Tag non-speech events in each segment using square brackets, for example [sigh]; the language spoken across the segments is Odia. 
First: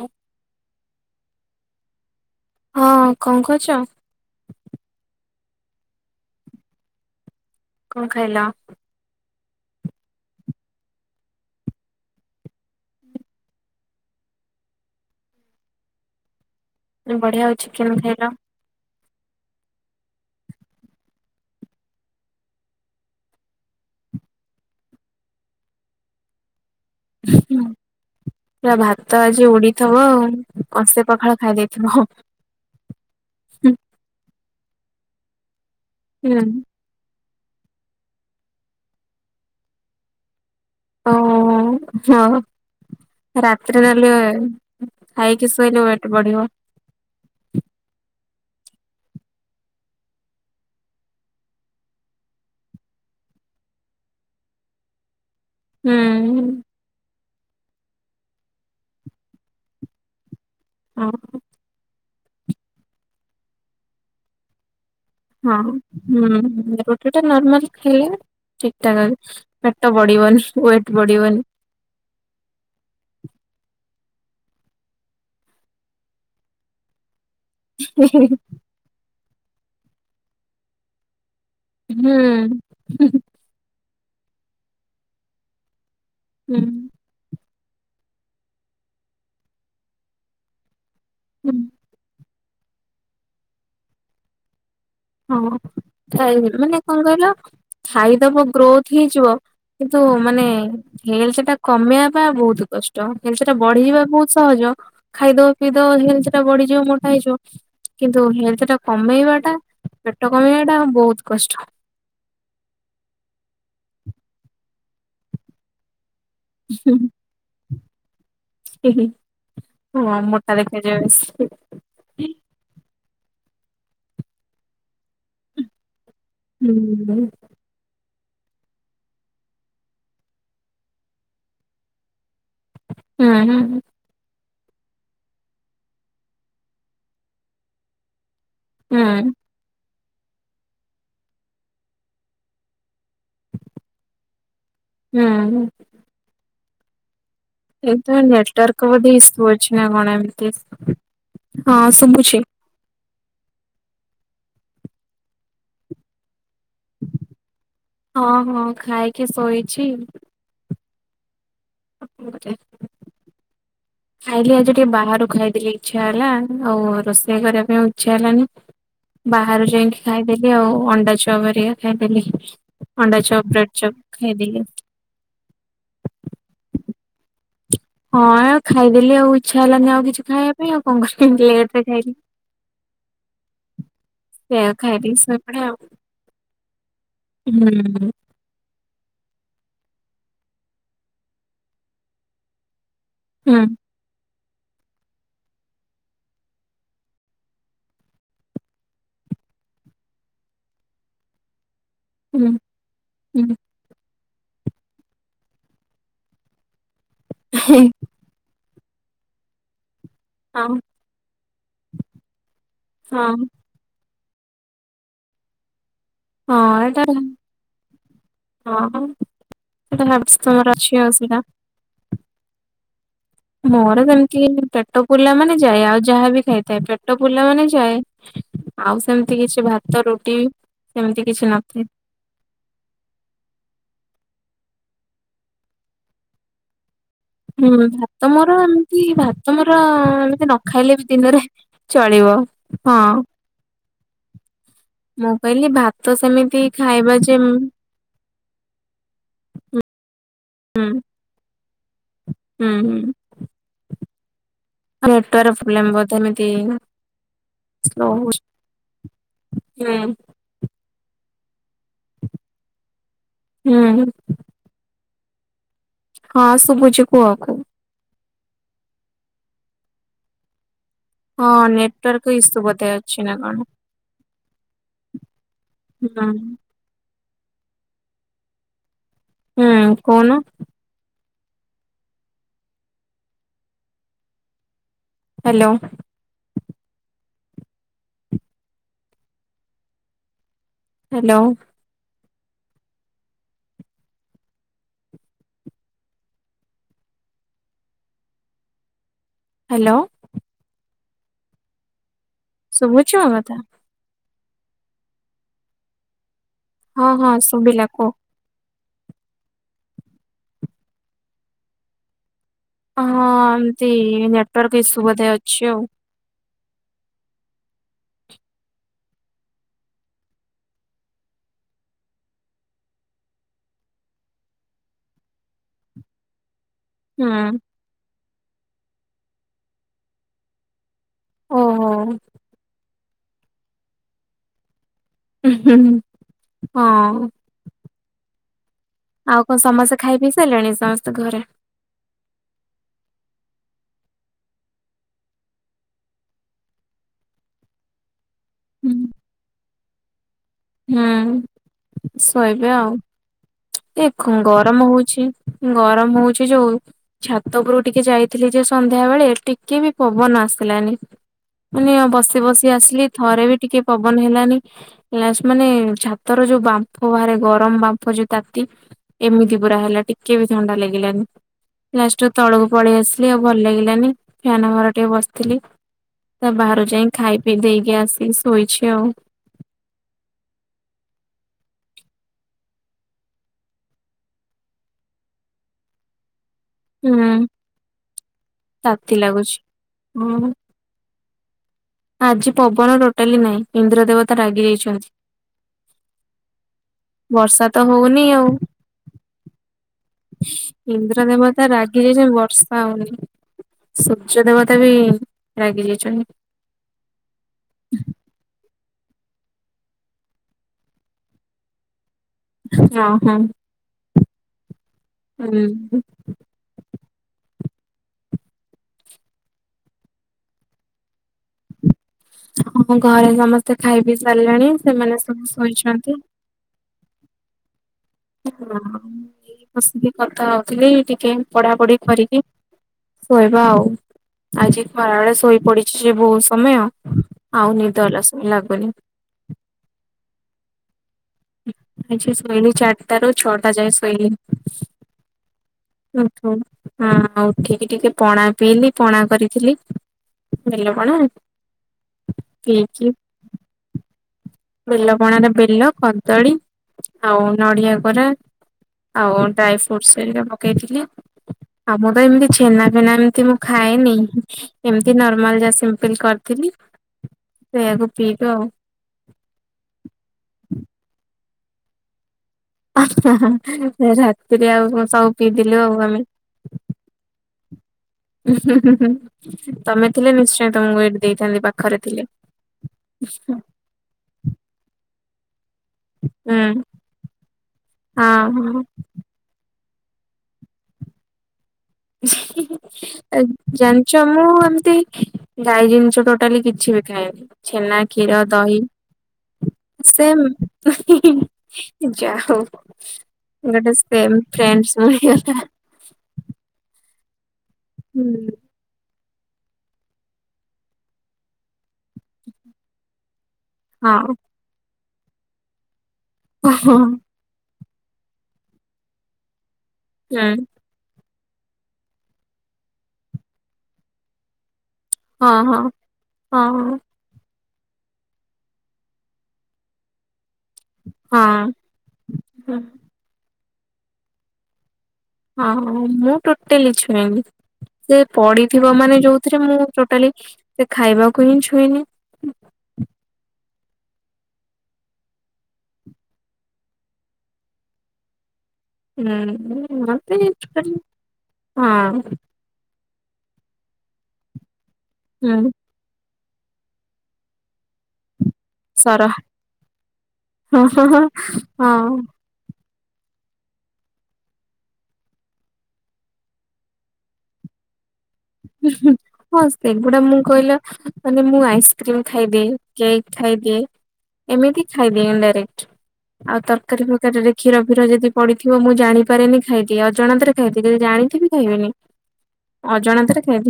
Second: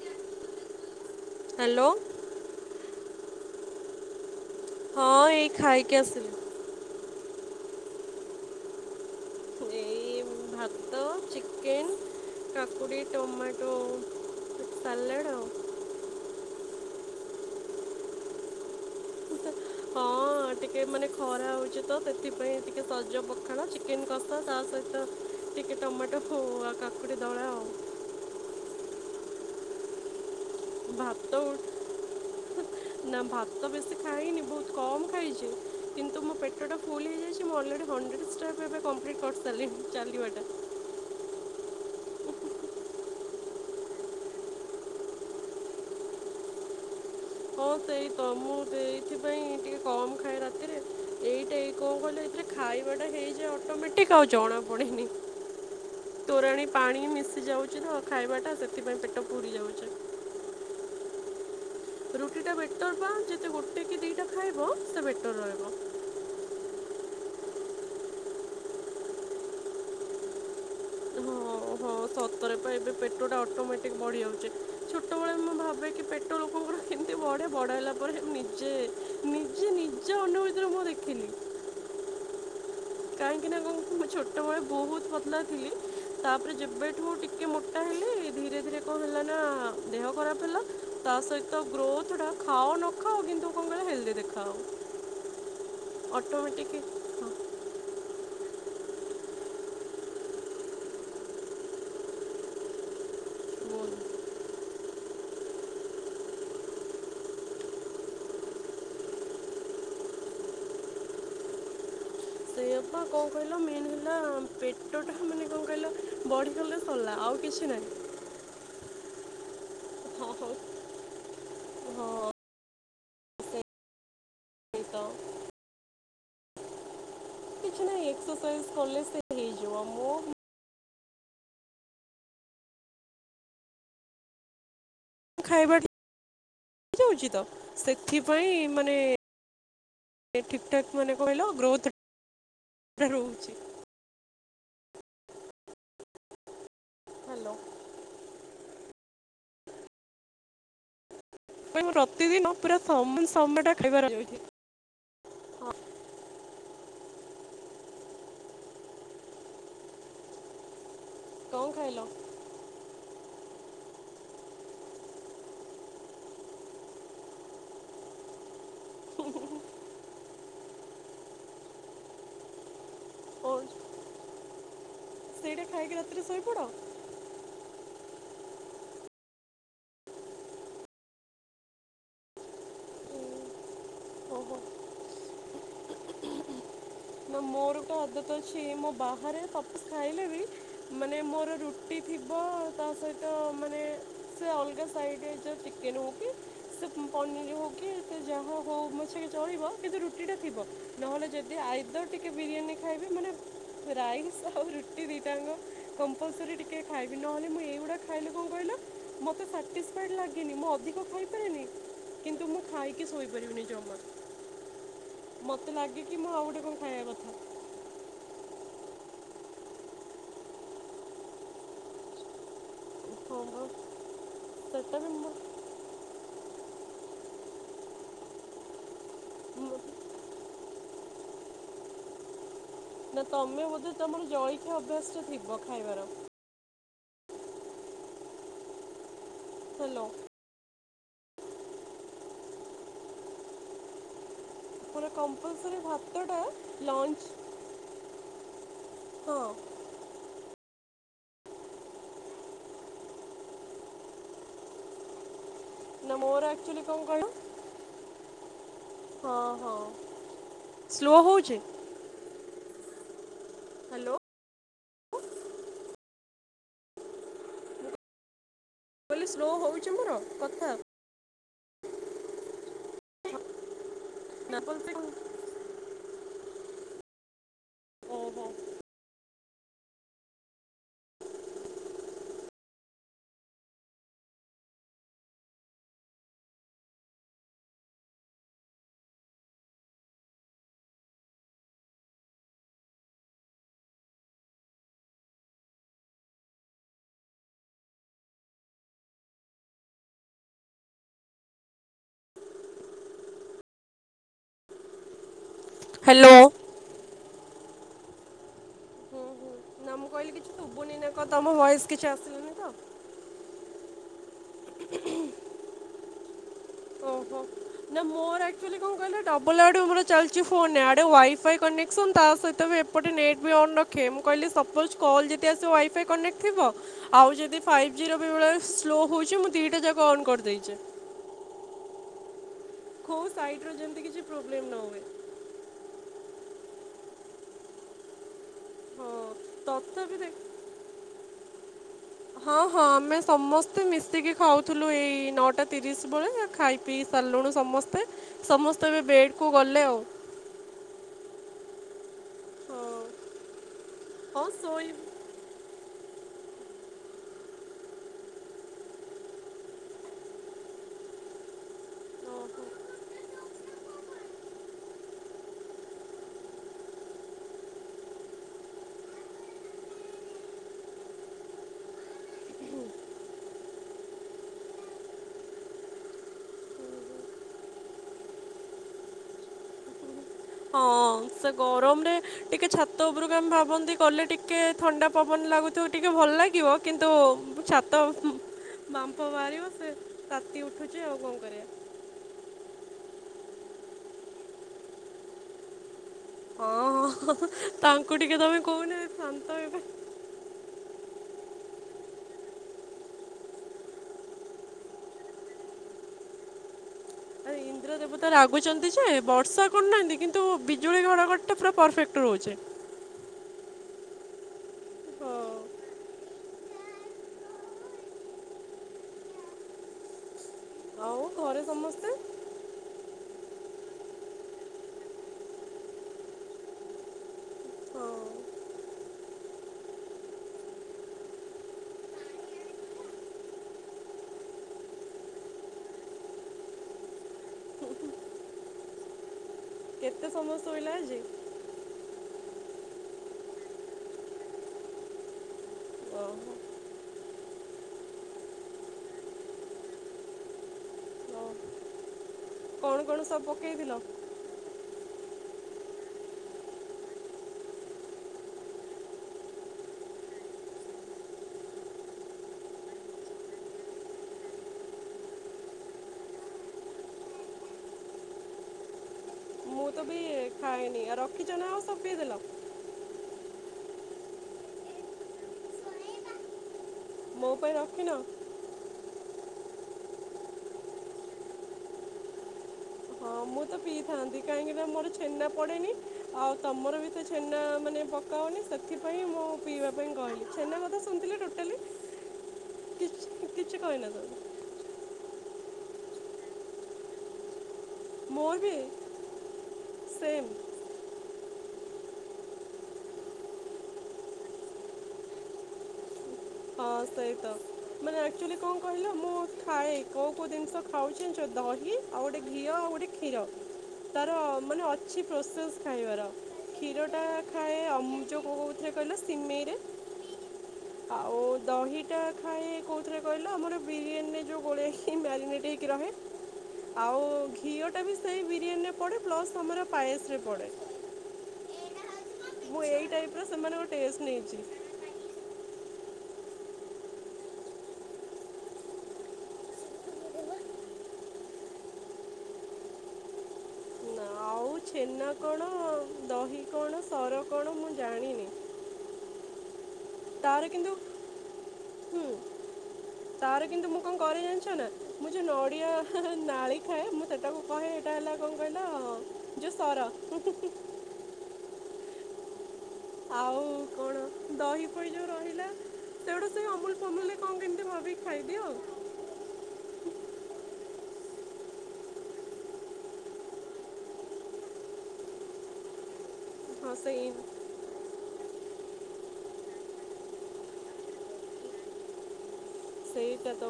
ହୁଂ ହାଲୋ ହଁ ଅଁ କଣ କରୁଚ? ହଁ ଏଇ ଖାଇକି ଆସିଲି। କଣ ଖାଇଲ? ଏଇ ଭାତ ଚିକେନ୍ କାକୁଡ଼ି ଟମାଟୋ ସାଲଡ ଆଉ। ବଢିଆ ହଉ ଚିକେନ ଖାଇଲା। ହଁ ହଁ ଟିକେ ମାନେ ଖରା ହେଉଛି ତ ସେଥିପାଇଁ ଟିକେ ସଜ ପଖାଣ ଚିକେନ୍ କଶା ତା ସହିତ ଟିକେ ଟମାଟୋ ହଉ ଆଉ କାକୁଡ଼ି ଦଳା ଆଉ ପୁରା ଭାତ ଆଜି ଉଡ଼ିଥବ ଆଉ ଅସେ ପଖାଳ ଭାତ ଖାଇ ଦେଇଥିବ? ନା ଭାତ ବେଶୀ ଖାଇନି ବହୁତ କମ୍ ଖାଇଛି କିନ୍ତୁ ମୋ ହୁଁ ପେଟଟା ଫୁଲ୍ ହେଇଯାଇଛି ମୁଁ ଅଲରେଡ଼ି ହଣ୍ଡ୍ରେଡ଼୍ ଷ୍ଟାର୍ ଏବେ କମ୍ପ୍ଲିଟ୍ କରିସାରିଲିଣି ଚାଲିବାଟା। ଓ ହୋ ହଁ। ରାତିରେ ତାହାଲେ ଖାଇକି ଶୋଇଲେ ୱେଟ ବଢ଼ିବ ହଁ ସେଇ ତ ମୁଁ ଏଇଥିପାଇଁ ଟିକେ କମ୍ ଖାଏ ରାତିରେ ଏଇଟା ଏ କଣ କହିଲ ସେ ଖାଇବା ଟା ହେଇଯାଉ ଅଟୋମେଟିକ ଆଉ ଜଣା ପଡ଼େନି। ହୁଁ। ତୋରାଣ ପାଣି ମିଶି ଯାଉଛି ତ ଖାଇବା ଟା ସେଥିପାଇଁ ପେଟ ଫୁଲି ଯାଉଛି। ହଁ। ରୁଟି ଟା ବେଟର ପ ଯେତେ ଗୋଟେ କି ଦିଟା ଖାଇବ ପେଟ ହଁ ହଁ ରୁଟି ଟା ନର୍ମାଲ ଖାଇଲେ ଠିକ ଠାକ। ପେଟ ବଢ଼ିବନି ୱେଟ୍ ବଢ଼ିବନି। ଓହୋ। ସତରେ ପା ଏବେ ପେଟଟା ଅଟୋମେଟିକ୍ ବଢ଼ିଯାଉଛି ଛୋଟବେଳେ ମୁଁ ଭାବେ କି ପେଟ ଲୋକଙ୍କର କେମିତି ବଢ଼େ ବଡ଼ ହେଲା ପରେ ନିଜେ ନିଜେ ନିଜ ଅନୁଭୂତିରୁ ମୁଁ ଦେଖିଲି। ହୁଁ। କାହିଁକିନା କଣ ମୁ ଛୋଟବେଳେ ବହୁତ ପତଳା ଥିଲି ତାପରେ ହୁଁ ଯେବେ ଠୁ ଟିକେ ମୋଟା ହେଲି ଧୀରେ ଧୀରେ କଣ ହେଲା ନା ଦେହ ଖରାପ ହେଲା ତା ହୁଁ ସହିତ ଗ୍ରୋଥଟା ଖାଅ ନଖାଅ କିନ୍ତୁ କଣ କହିଲ ହେଲଦି ଦେଖାହବ। ହଁ ମାନେ କଣ କହିଲ ଖାଇଦବ ଗ୍ରୋଥ୍ ହେଇଯିବ କିନ୍ତୁ ମାନେ ହେଲଥ୍ ଟା କମେଆ ପା ବହୁତ କଷ୍ଟ ହେଲଥ୍ ଟା ବଢିଯିବା ବହୁତ ସହଜ ଖାଇଦବ ପିଇଦବ ହେଲ୍ଥ ଟା ବଢ଼ିଯିବ ମୋଟା ହେଇଯିବ କିନ୍ତୁ ହେଲ୍ଥ ଟା କମେଇବା ଟା ପେଟ କମେଇବା ଟା ବହୁତ କଷ୍ଟ। ଏପା କଣ କହିଲ ମେନ୍ ହେଲା ପେଟଟା ମାନେ କଣ କହିଲ ବଢ଼ି ଗଲେ ସରଲା ଆଉ କିଛି ନାହିଁ। ମ ହଁ ମୋଟା ହଉ ଦେଖାଯାଏ ବେଶୀ ହଁ ସେଇ ତ ହୁଁ। କିଛି ନାଁ ଏକ୍ସରଶା ଇଜ୍ କଲେ ସେ ହେଇଯିବ ମୁଁ ହୁଁ ହୁଁ। ଖାଇବା ହଉଛି ତ ସେଥିପାଇଁ ମାନେ ହୁଁ ଠିକ୍ ଠାକ୍ ମାନେ କହିଲ ଗ୍ରୋଥ୍ ଟା ରହୁଛି। ହୁଁ ହୁଁ ହ୍ୟାଲୋ। ଏଇ ତ ନେଟୱାର୍କ ବୋଧେ ଇଶୁ ଅଛି ନା କଣ ଏମିତି ହଁ ଶୁଭୁଛି ପ୍ରତିଦିନ ପୁରା ସମ ସମଟା ଖାଇବାର ଅଛି ହଁ ହଁ ଖାଇକି ଶୋଇଛି। କଣ ଖାଇଲ? ଖାଇଲି ଆଜି ଟିକେ ବାହାରୁ ଖାଇଦେଲି ଇଚ୍ଛା ହେଲା ଆଉ ରୋଷେଇ କରିବା ପାଇଁ ଆଉ ଇଚ୍ଛା ହେଲାନି। ବାହାରୁ ଯାଇକି ଖାଇଦେଲି ଆଉ ଅଣ୍ଡା ଚପ୍ ହେରିକା ଖାଇଦେଲି। ଅଣ୍ଡା ଚପ୍ ଓ ବ୍ରେଡ଼ ଚପ୍ ଖାଇଦେଲି। ସେଇଟା ଖାଇକି ରାତିରେ ଶୋଇପଡ? ହଁ ଆଉ ଖାଇଦେଲି ଆଉ ଇଚ୍ଛା ହେଲାନି ଆଉ କିଛି ଖାଇବା ପାଇଁ ଆଉ କଣ କରିବି ଲେଟ୍ ରେ ଖାଇଲି। ହୁଁ ସେଇଆ ଖାଇଦେଇ ଶୋଇପଡ ଆଉ। [unintelligible] ହୁଁ ସିଏ ମୋ ବାହାରେ ପପ୍ସ୍ ଖାଇଲେ ବି ମାନେ ମୋର ରୁଟି ଥିବ ତା ସହିତ ତ ହୁଁ ମାନେ ସେ ଅଲଗା ସାଇଡ୍ ହେଇଥାଉ ଚିକେନ୍ ହଉ କି ସେ ପନିର୍ ହଉ କି ସେ ଯାହା ହଉ ପଛେକେ ଚଳିବ କିନ୍ତୁ ରୁଟି ଟା ଥିବ। ନହେଲେ ଯଦି ଆଇଦର୍ ଟି ହୁଁ ବିରିୟାନୀ ଖାଇବେ ହୁଁ। ମାନେ ରାଇସ୍ ଆଉ ରୁଟି ଦିଟାଙ୍କ କମ୍ପଲ୍ସରି ଟିକେ ଖାଇବି ନହେଲେ ମୁଁ ଏଇଗୁଡା ଖାଇଲେ କଣ କହିଲ ମତେ ସାଟିସ୍ଫାଏଡ୍ ଲାଗେ ନି ମୁଁ ହଁ ଅଧିକ ଖାଇପାରିନି କିନ୍ତୁ ମୁଁ ଖାଇକି ହଁ ଶୋଇପାରିବିନି ଯମା। ମତେ ଲାଗେ ହଁ କ'ଣ ଏଟା ଖାଇବା କଥା ଓହୋ ସେଇଟା ଭାବିଚି ତମର ଅଛି ଅସୁବିଧା। ହଁ ବା ମୋର ସେମିତି ସେଟା ପେଟ ବି ମୁଁ ପୁରିଲା ମାନେ ଯାଏ ଆଉ ଯାହାବି ଖାଇ ପେଟ ପୁରିଲା ମାନେ ଯାଏ ଆଉ ସେମିତି କିଛି ମୁଁ ଭାତ ରୁଟି ଏମିତି କିଛି ନଥାଏ। ନା ତମେ ବୋଧେ ତମର ଜଳିଖିଆ ଅଭ୍ୟାସ୍ ଟା ଥିବ ଖାଇବାର? ହୁଁ ଭାତ ମୋର ଏମିତି ଭାତ ମୋର ହ୍ୟାଲୋ ଏମିତି ନ ଖାଇଲେ ବି ଦିନରେ ଚଳିବ- ହଁ। ମୋର ମୁଁ କହିଲି କମ୍ପଲସରି ଭାତ ଭାତଟା ସେମିତି ଖାଇବା ଯେମ୍ ଲଞ୍ଚ [unintelligible] ହୁଁ-ଉଁ। ହୁଁ- ଆମ୍ ତାର ନା ଫ୍ଲେମ୍ପର [unintelligible] ମୋର ଆକ୍ଚୁଆଲି ହଉ-ହଉ ସ୍ଲୋ ହଉଚି? ହୁଁ। ହ୍ୟାଲୋ ହଁ ଶୁବୁଚି କୁହ। କୁହ କହିଲି ସ୍ଲୋ ହଉଚି ମୋର କଥା? ହଁ ନେଟୱାର୍କ ଇସୁ ବୋଧେ ଅଛି ନା କଣ। [unintelligible] ହୁଁ। ଓହୋ ହୁଁ କହୁନ। ହାଲୋ। ହାଲୋ। ହାଲୋ। ଶୁବୁଚି ମୋ କଥା? ହାଲୋ। ହଁ- ହଁ ଶୁଭିଲା କୁହ। ହଁ- ମୁଁ କହିଲି କିଛି ଶୁଭୁନି ନା କ ତମ ଭଏସ୍ କିଛି ଆସୁନି। ହଁ ଏମତି ନେଟୱାର୍କ ଇସୁ ବଧେ ଅଛି ଆଉ। ଓହୋ। ନା ମୋର ଆକ୍ଚୁଆଲି କଣ କହିଲ ଡବଲ୍ ଆଡୁ ମୋର ଚାଲିଚି ଫୋନ୍ ଇଆଡେ ୱାଇଫାଇ କନେକ୍ସନ୍ ତା ସହିତ ବି ଏପ୍ ଏପଟେ ନେଟ୍ ବି ଅନ୍ ରଖେ ମୁଁ କହିଲି ସପୋଜ୍ କଲ୍ ଯଦି ଆସିବ ୱାଇଫାଇ କନେକ୍ଟ ଥିବ ଆଉ ହୁଁ। ଯଦି ଫାଇଭ୍ ଜିର ବେଳେବେଳେ ସ୍ଲୋ ହଉଛି ମୁଁ ଦୁଇଟା ଯାକ ଅନ୍ କରିଦେଇଛି। ହଁ। ହୋ ସାଇଟ ର ଯେମିତି କିଛି ପ୍ରୋବ୍ଲେମ ନ ହୁଏ। ଉହୁ ହଁ ହଁ। ହଁ ଆଉ କଣ ସମସ୍ତେ ଖାଇ ତଥାପି ପିଇ ଦେଖ ସାରିଲେଣି ସମସ୍ତେ ଘରେ? ହଁ ହଁ ଆମେ ସମସ୍ତେ ମିଶିକି ଖାଉଥିଲୁ ଏଇ ନଅଟା ତିରିଶ ବେଳେ। ଖାଇ ପିଇ ସାରିଲୁଣି ସମସ୍ତେ ହୁଁ ସମସ୍ତେ ଏବେ ବେଡ଼କୁ ଗଲେ ଆଉ। ହୁଁ ଶୋଇବେ ହଁ ଆଉ ଏ ଖ ହଁ ଗରମ ଶୋଇ ହଉଛି। ଗରମ ହଉଛିି ଯୋଉ ଛାତ ଉପରୁ ଟିକେ ଯାଇଥିଲି ଯେ ସନ୍ଧ୍ୟା ବେଳେ ଟିକେ ବି ପବନ ଆସିଲାନି। ମାନେ ବସି ବସି ଓହୋ ଆସିଲି ଥରେ ବି ଟିକେ ପବନ ହେଲାନି। ଲା ମାନେ ଛାତର ଯୋଉ ବାମ୍ଫ ବାହାରେ ଗରମ ବାମ୍ଫ ଯୋଉ ତାତି ଏମିତି ପୁର ହେଲା ଟିକେ ବି ଥଣ୍ଡା ଲାଗିଲାନି। ଲାଷ୍ଟୁକୁ ତଳକୁ ପଳେଇ ଆସିଲି। ଆଉ ଭଲ ଲାଗିଲାନି ଫ୍ୟାନ ଘର ଟିକେ ବସିଥିଲି। ତା ବାହାରୁ ଯାଇ ଖାଇ ପିଇ ଦେଇକି ଆସି ଶୋଇଛି ଆଉ। ହଁ ସେ ଗରମରେ ଟିକେ ଛାତ ଉପରକୁ ଆମେ ଭାବନ୍ତି କଲେ ଟିକେ ଥଣ୍ଡା ପବନ ଲାଗୁଥିବ। ଟିକେ ଭଲ ଲାଗିବ। କିନ୍ତୁ ହୁଁ। ଛାତ ତାତି ବାମ୍ପ ଲାଗୁଛି ବାହାରିବ ସେ ହୁଁ ତାତି ଉଠୁଛି ଆଉ କଣ କରିବା? ଆଜି ପବନ ଟୋଟାଲି ନାହିଁ। ଇନ୍ଦ୍ର ଦେବତା ରାଗି ଯାଇଛନ୍ତି। ହଁ ହଁ ବର୍ଷା ତ ତାଙ୍କୁ ହଉନି ଟିକେ ଆଉ ତମେ କହୁନା ଶାନ୍ତ ହେବେ। ଇନ୍ଦ୍ର ଦେବତା ରାଗି ଯାଇଛନ୍ତି ବର୍ଷା ହଉନି। ସୂର୍ଯ୍ୟ ଦେବତା ବି ରାଗି ଯାଇଛନ୍ତି। ଇନ୍ଦ୍ରଦେବତା ଦେବତା ରାଗୁଛନ୍ତି ଯେ ବର୍ଷା କରୁନାହାଁନ୍ତି କିନ୍ତୁ ବିଜୁଳି ଘଡ଼ଘଡିଟା ପୁରା ପରଫେକ୍ଟ ରହୁଛେ। ହଁ ହଁ। ହଁ ହୁଁ। ଆଉ ଘରେ ସମସ୍ତେ? ହଁ ଘରେ ସମସ୍ତେ ଖାଇ ବିି ସାରିଲେଣି ସେମାନେ ସବୁ ଶୋଇଛନ୍ତି। ହଁ ହ ମୁଁ ଏ ବସିକି କଥା ହଉଥିଲି ଟିକେ ପଢାପଢି କରିକି ଶୋଇବା ଆଉ। ଆଜି ଖରାବେଳେ ଶୋଇ ପଡିଛି ସେ ବହୁତ ସମୟ ଆଉ ନିିଦ ସ ଲାଗୁନି। କେତେ ସମୟ ସୋଇଲ ଆଜି? ଶୋଇଲିି ଚାରିଟାରୁ ଛଅଟା ଯାଏ ଶୋଇଲିି। ଓହୋ ଉଠଉନୁ। ହଁ ଆଉ ଉଠିକି ଟିକେ ପଣା ପିଇଲି ପଣା କରିଥିଲି। ବେଲ ପଣା ହଉ। କଣ କଣ ସବୁ ପକେଇଥିଲ? ବେଲପଣା ର ବେଲ କଦଳୀ ଆଉ ନଡ଼ିଆ କୋରା ଆଉ ଡ୍ରାଇ ଫ୍ରୁଟ୍ସ ହେରିକା ପକେଇଥିଲି। ଆଉ ମୁଁ ତ ଏମିତି ଛେନା ପିନା ଏମିତି ମୁଁ ଖାଏନି। ଏମିତି ନର୍ମାଲ ଯାହା ସିମ୍ପଲ କରିଥିଲି ସେୟାକୁ ପିଇଲି ଆଉ। ମୁଁ ତ ବି ଖାଏନି। ରଖିଛ ନା ଆଉ ସବୁ ପିଦେଲ? ରାତିରେ ଆଉ ସବୁ ପିଇଥିଲୁ ଆଉ ଆମେ। ମୋ ପାଇଁ ରଖିନ? ତମେ ଥିଲେ ନିଶ୍ଚୟ ତମକୁ ଏଇଠି ଦେଇଥାନ୍ତି ପାଖରେ ଥିଲେ। ହଁ ହୁଁ ମୁଁ ତ ପିଇଥାନ୍ତି କାହିଁକିନା ମୋର ଛେନା ପଡ଼େନି। ଆଉ ତମର ବି ତ ଛେନା ମାନେ ପକା ହଉନି। ହଁ ହଁ ସେଥିରେ ପାଇଁ ମୁଁ ପିଇବା ପାଇଁ କହିଲି ଛେନା କଥା ଶୁଣଥିଲେ ଟୋଟାଲି କିଛି କିଛି ଜାଣଚ ମୁଁ କହିନଥିଲି ଏମତି ଗାଈ ଜିନଷ ଟୋଟାଲି କିଛି ବି ଖାଏନି ଛେନା କ୍ଷୀର ମୋର ବି ଦହି ସେଏମ୍ ସେମ୍ ଯା ହଉ। ଗୋଟେ ସେଏମ୍ ଫ୍ରେଣ୍ଡ ଶ୍ ମିଳି ଗଲା। ହଁ ସେଇତ ମାନେ ଆଚୁଆଲି କଣ କ କହିଲ ମୁଁ ଖାଏ କୋଉ କୋଉ ଜିନିଷ ଖାଉଚି ଜାଣିଚ ଦହି ଆଉ ଗୋଟେ ଘିଅ ଆଉ ଗୋଟେ କ୍ଷୀର। ହଁ ତାର ମାନେ ଅଛି ପ୍ରୋସେସ୍ ଖାଇବାର ହଁ କ୍ଷୀର ଟା ଖାଏ ଅମୁ ଯୋଉ କୋ କୋଉଥିରେ କହିଲ ସିମେଇରେ। ହୁଁ। ଆଉ ଦହିଟା ଖାଇଏ କୋଉଥିରେ କହିଲ ଆମର ବିରିୟାନୀରେ ଯୋଉ ଗୋଳେଇ ଖି ହଁ ମ୍ୟାରିନେଟ୍ ହଁ ହୋଇକି ରହେ ହଁ ଆଉ। ଘିଅଟା ବି ସେଇ ବିରିୟାନୀରେ ପଡ଼େ ପ୍ଲସ୍ ଆମର ପାଏସରେ ପଡ଼େ। ହଁ। ହୁଁ ମୁଁ ଏଇ ଟାଇପ୍ ର ସେମାନଙ୍କ ଟେଷ୍ଟ ନେଇଚି। ହଁ ହଁ ମୁଁ ଟୋଟାଲି ଛୁଇଁନି। ସେ ପଡିଥିବ ମାନେ ଯୋଉଥିରେ ମୁଁ ଟୋଟାଲି ସେ ଖାଇବାକୁ ହିଁ ଛୁଇଁନି। ନା ଆଉଛି। ଛେନା କଣ ଦହି କଣ ସର କଣ ମୁଁ ଜାଣିନି। ତାର ହୁଁ କିନ୍ତୁ ହୁଁ ହଁ। ତାର କିନ୍ତୁ ମୁଁ କଣ କରେ ଜାଣିଛ ନା ମୁଁ ଯୋଉ ହୁଁ ନଡିଆ ନାଳି ଖାଏ ମୁଁ ସେଟାକୁ କହେ ହେଟା ହେଲା କଣ କହିଲା ଯୋଉ ସର। ହ ହ ହଁ। ଆଉ ପୋଡ ଦହି ପହି ଯୋଉ ରହିଲା ସେଗୁଡା ସେ ଅମୁଲ୍ ଫମୁଲ୍ ରେ କଣ କେମିତି ଭାବିକି ଖାଇଦି ଏ। ଉଁ ହୁଁ। ହଁ ସେଗୁଡା ମୁଁ କହିଲିବା ମାନେ ମୁଁ ଆଇସ୍କ୍ରିମ ଖାଇଦିଏ କେକ୍ ଖାଇଦିଏ। ଏମିତି ଖାଇଦିଏ ଡାଇରେକ୍ଟ ଆଉ ହଁ ତରକାରୀ ସେଇ ଫରକାରୀରେ। କ୍ଷୀର ଫିର ଯଦି ପଡିଥିବ ମୁଁ ଜାଣିପାରେନି ଖାଇଦିଏ ଅଜଣତରେ ଖାଇବିଏ ଯଦି ଜାଣିଥିବି ଖାଇବିନି। ଅଜଣାତାରେ ସେଇଟା ତ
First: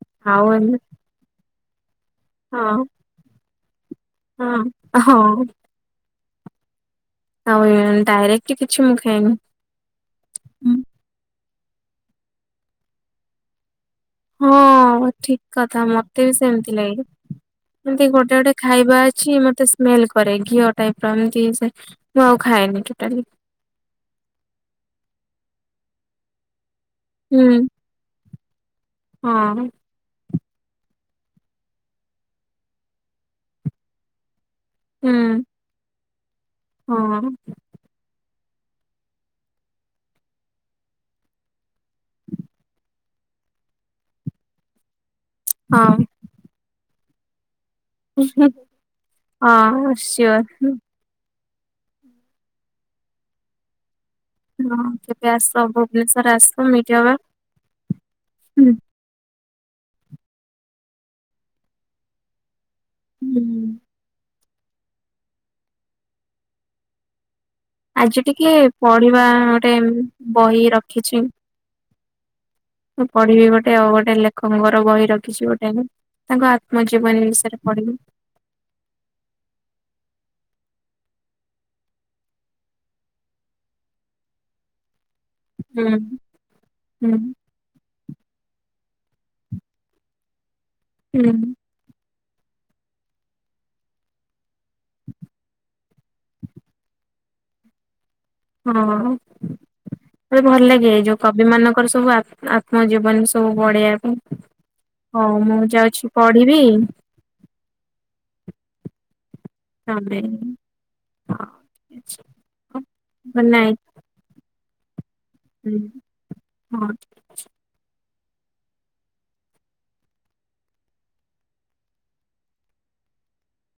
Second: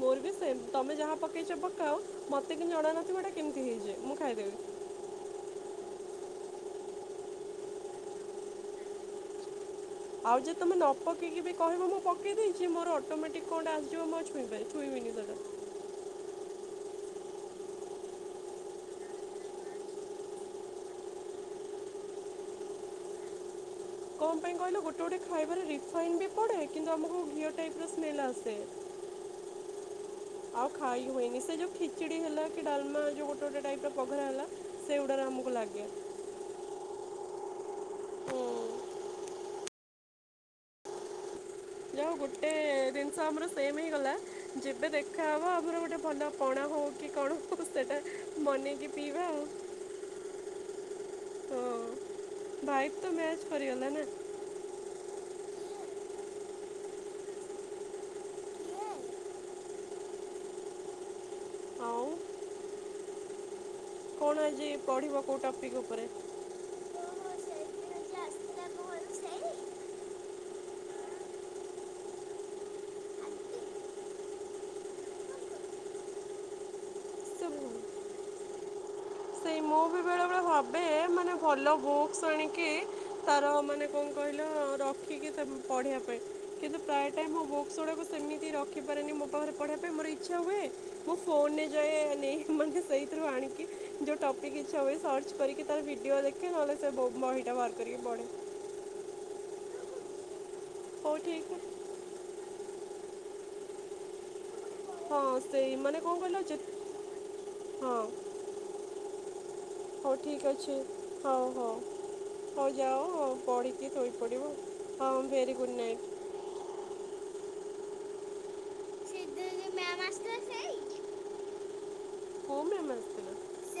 ମୋର ବି ଆଉ ସେମ ଏମି ତମେ ଯାହା ପକେଇଛ ପକା ଅ। ମୋତେ କିି ହଁ ଜଣା ନଥିବ ଏଟା କେମିତି ହେଇଚି। ହଁ ହଁ। ଆଉ ଡାଇରେକ୍ଟ କିଛି ମୁଁ ଖାଇ ନେଇଁ ଭାଉଜ ତମେ ନ ପକେଇକି ବି କହିବ ମୁଁ ପକେଇ ଦେଇଚି ମୋର ଅଟୋମେଟିକ କଣ ଆସିଯିବ ମୋ ହଁ ଠିକ୍ କଥା ମତେ ବି ସେମିତି ଲାଗେ। ଏମିତି ଗୋଟେ ଗୋଟେ ଖାଇବା ଅଛି ମତେ ସ୍ମେଲ କରେ ଘିଅ ଟାଇପର ଏମତି ସେ ମୁଁ ଆଉ ଖାଏନି ଟୋଟାଲି। କଣ ପାଇଁ କହିଲ ଗୋଟେ ଗୋଟେ ଖାଇବାରେ ରିଫାଇନ୍ ବି ପଡେ କିନ୍ତୁ ଆମ ହୁଁ। ସେଇ ଲସେ ହଁ। ଆଉ ଖାଇ ହୁଏନି ସେ ଯୋଉ ଖିଚଡି ହେଲା କି ଡାଲମା ଯୋଉ ଗୋଟେ ଗୋଟେ ଟାଇପ ର ପଘରା ହେଲା ସେଉଗୁଡାକ ହୁଁ ଆମୁକୁ ଲାଗେ। ହଁ। ହୁଁ ଯାହା ହଉ ଗୋଟେ ଜିନିଷ ଆମର ସେମ ହେଇଗଲା ଯେବେ ଦେଖାହବ ଆମର ହଁ। ଗୋଟେ ଭଲ କଣ ହଉ କି କଣ ହବ ସେଟା ହଁ କୁସ ନ କୁ ସିଓର। ହଁ ଭାଇବ୍ ତ ମ୍ୟାଚ କରିଗଲା ନା? ହଁ କେବେ ଆସ ଭୁବନେଶ୍ଵର ଆସ ମିଟ ହବା। ଆଉ ହୁଁ। କଣ ଆଜି ପଢିବ କୋଉ ଟପିକ୍ ଉପରେ? ଯୋଉ ସେଇଦିନ ଆଜି ଯେ ଟିକେ ଆସିଥିଲା ମୋ ଘରୁ ପଢିବା ସେଇ ଗୋଟେ ବହି ରଖିଛି ମୁଁ ପଢିବି ଗୋଟେ ଆଉ ଗୋଟେ ଲେଖଙ୍କର ବହି ରଖିଛି ଗୋଟେ ତାଙ୍କ ଆତ୍ମଜୀବନ ସେ ବିଷୟରେ ପଢ଼ିବି? ସେଇ ମୁଁ ବି ବେଳେବେଳେ ଭାବେ ମାନେ ଭଲ ବୁକ୍ସ ଆଣିକି ତାର ମାନେ କଣ କହିଲ ର ଖିକୀ ହୁଁ ପଢିବା ପାଇଁ କିନ୍ତୁ ପ୍ରାୟ ହୁଁ ଟାଇମ ହ ବୁକ୍ସ ଗୁଡାକ ସେମିତି ରଖିପାରେନି ମୋ ପାଖରେ ପଢିବା ପାଇଁ ମୋର ଇଛା ହୁଏ ମୁଁ ହୁଁ ଫୋନରେ ସେ ନେଇ ମୁଁ ସେଇଥିରୁ ଆଣିକି ଯୋଉ ଟପ ସେ କିଛି ହୁଏ ସର୍ଚ୍ଚ କରିକି ତାର ଭିଡ଼ିଓ ଦେଖେ ନହେଲେ ସେ ବହିଟା ବାହାର କରିକି ପଢେ। ହଁ ଯୋଉ ଭଲ ଲାଗେ ହଉ ଯୋଉ କବି ଠିକ୍ ମାନଙ୍କ ତାଙ୍କର ସବୁ ଆତ୍ମ ଜୀବନ ସବୁ ପଢ଼ିଆକୁ ହଁ ମୁଁ ସେଇ ମାନେ ଯାଉଛି କଣ କହିଲ ପଢିବି। ଯେ- ହଁ। ହଉ ତମେ ଠିକ୍ ହଁ। ଅଛି ହଉ ହଉ ଠିକ ହଉ ଅଛି। ଯାଅ ହଉ ଗୁଡ୍ ନାଇଟ୍ ପଢ଼ିକି ଶୋଇପଡ଼ିବ। ହଁ ଭେରି ଗୁଡ଼୍ ନାଇଟ୍। ହଁ। ସେ ଯୋଉ ମ୍ୟାମ୍ ଆସିଥିଲା ସେଇ କୋଉ ମ୍ୟାମ୍ ଆସିଥିଲା? ସେ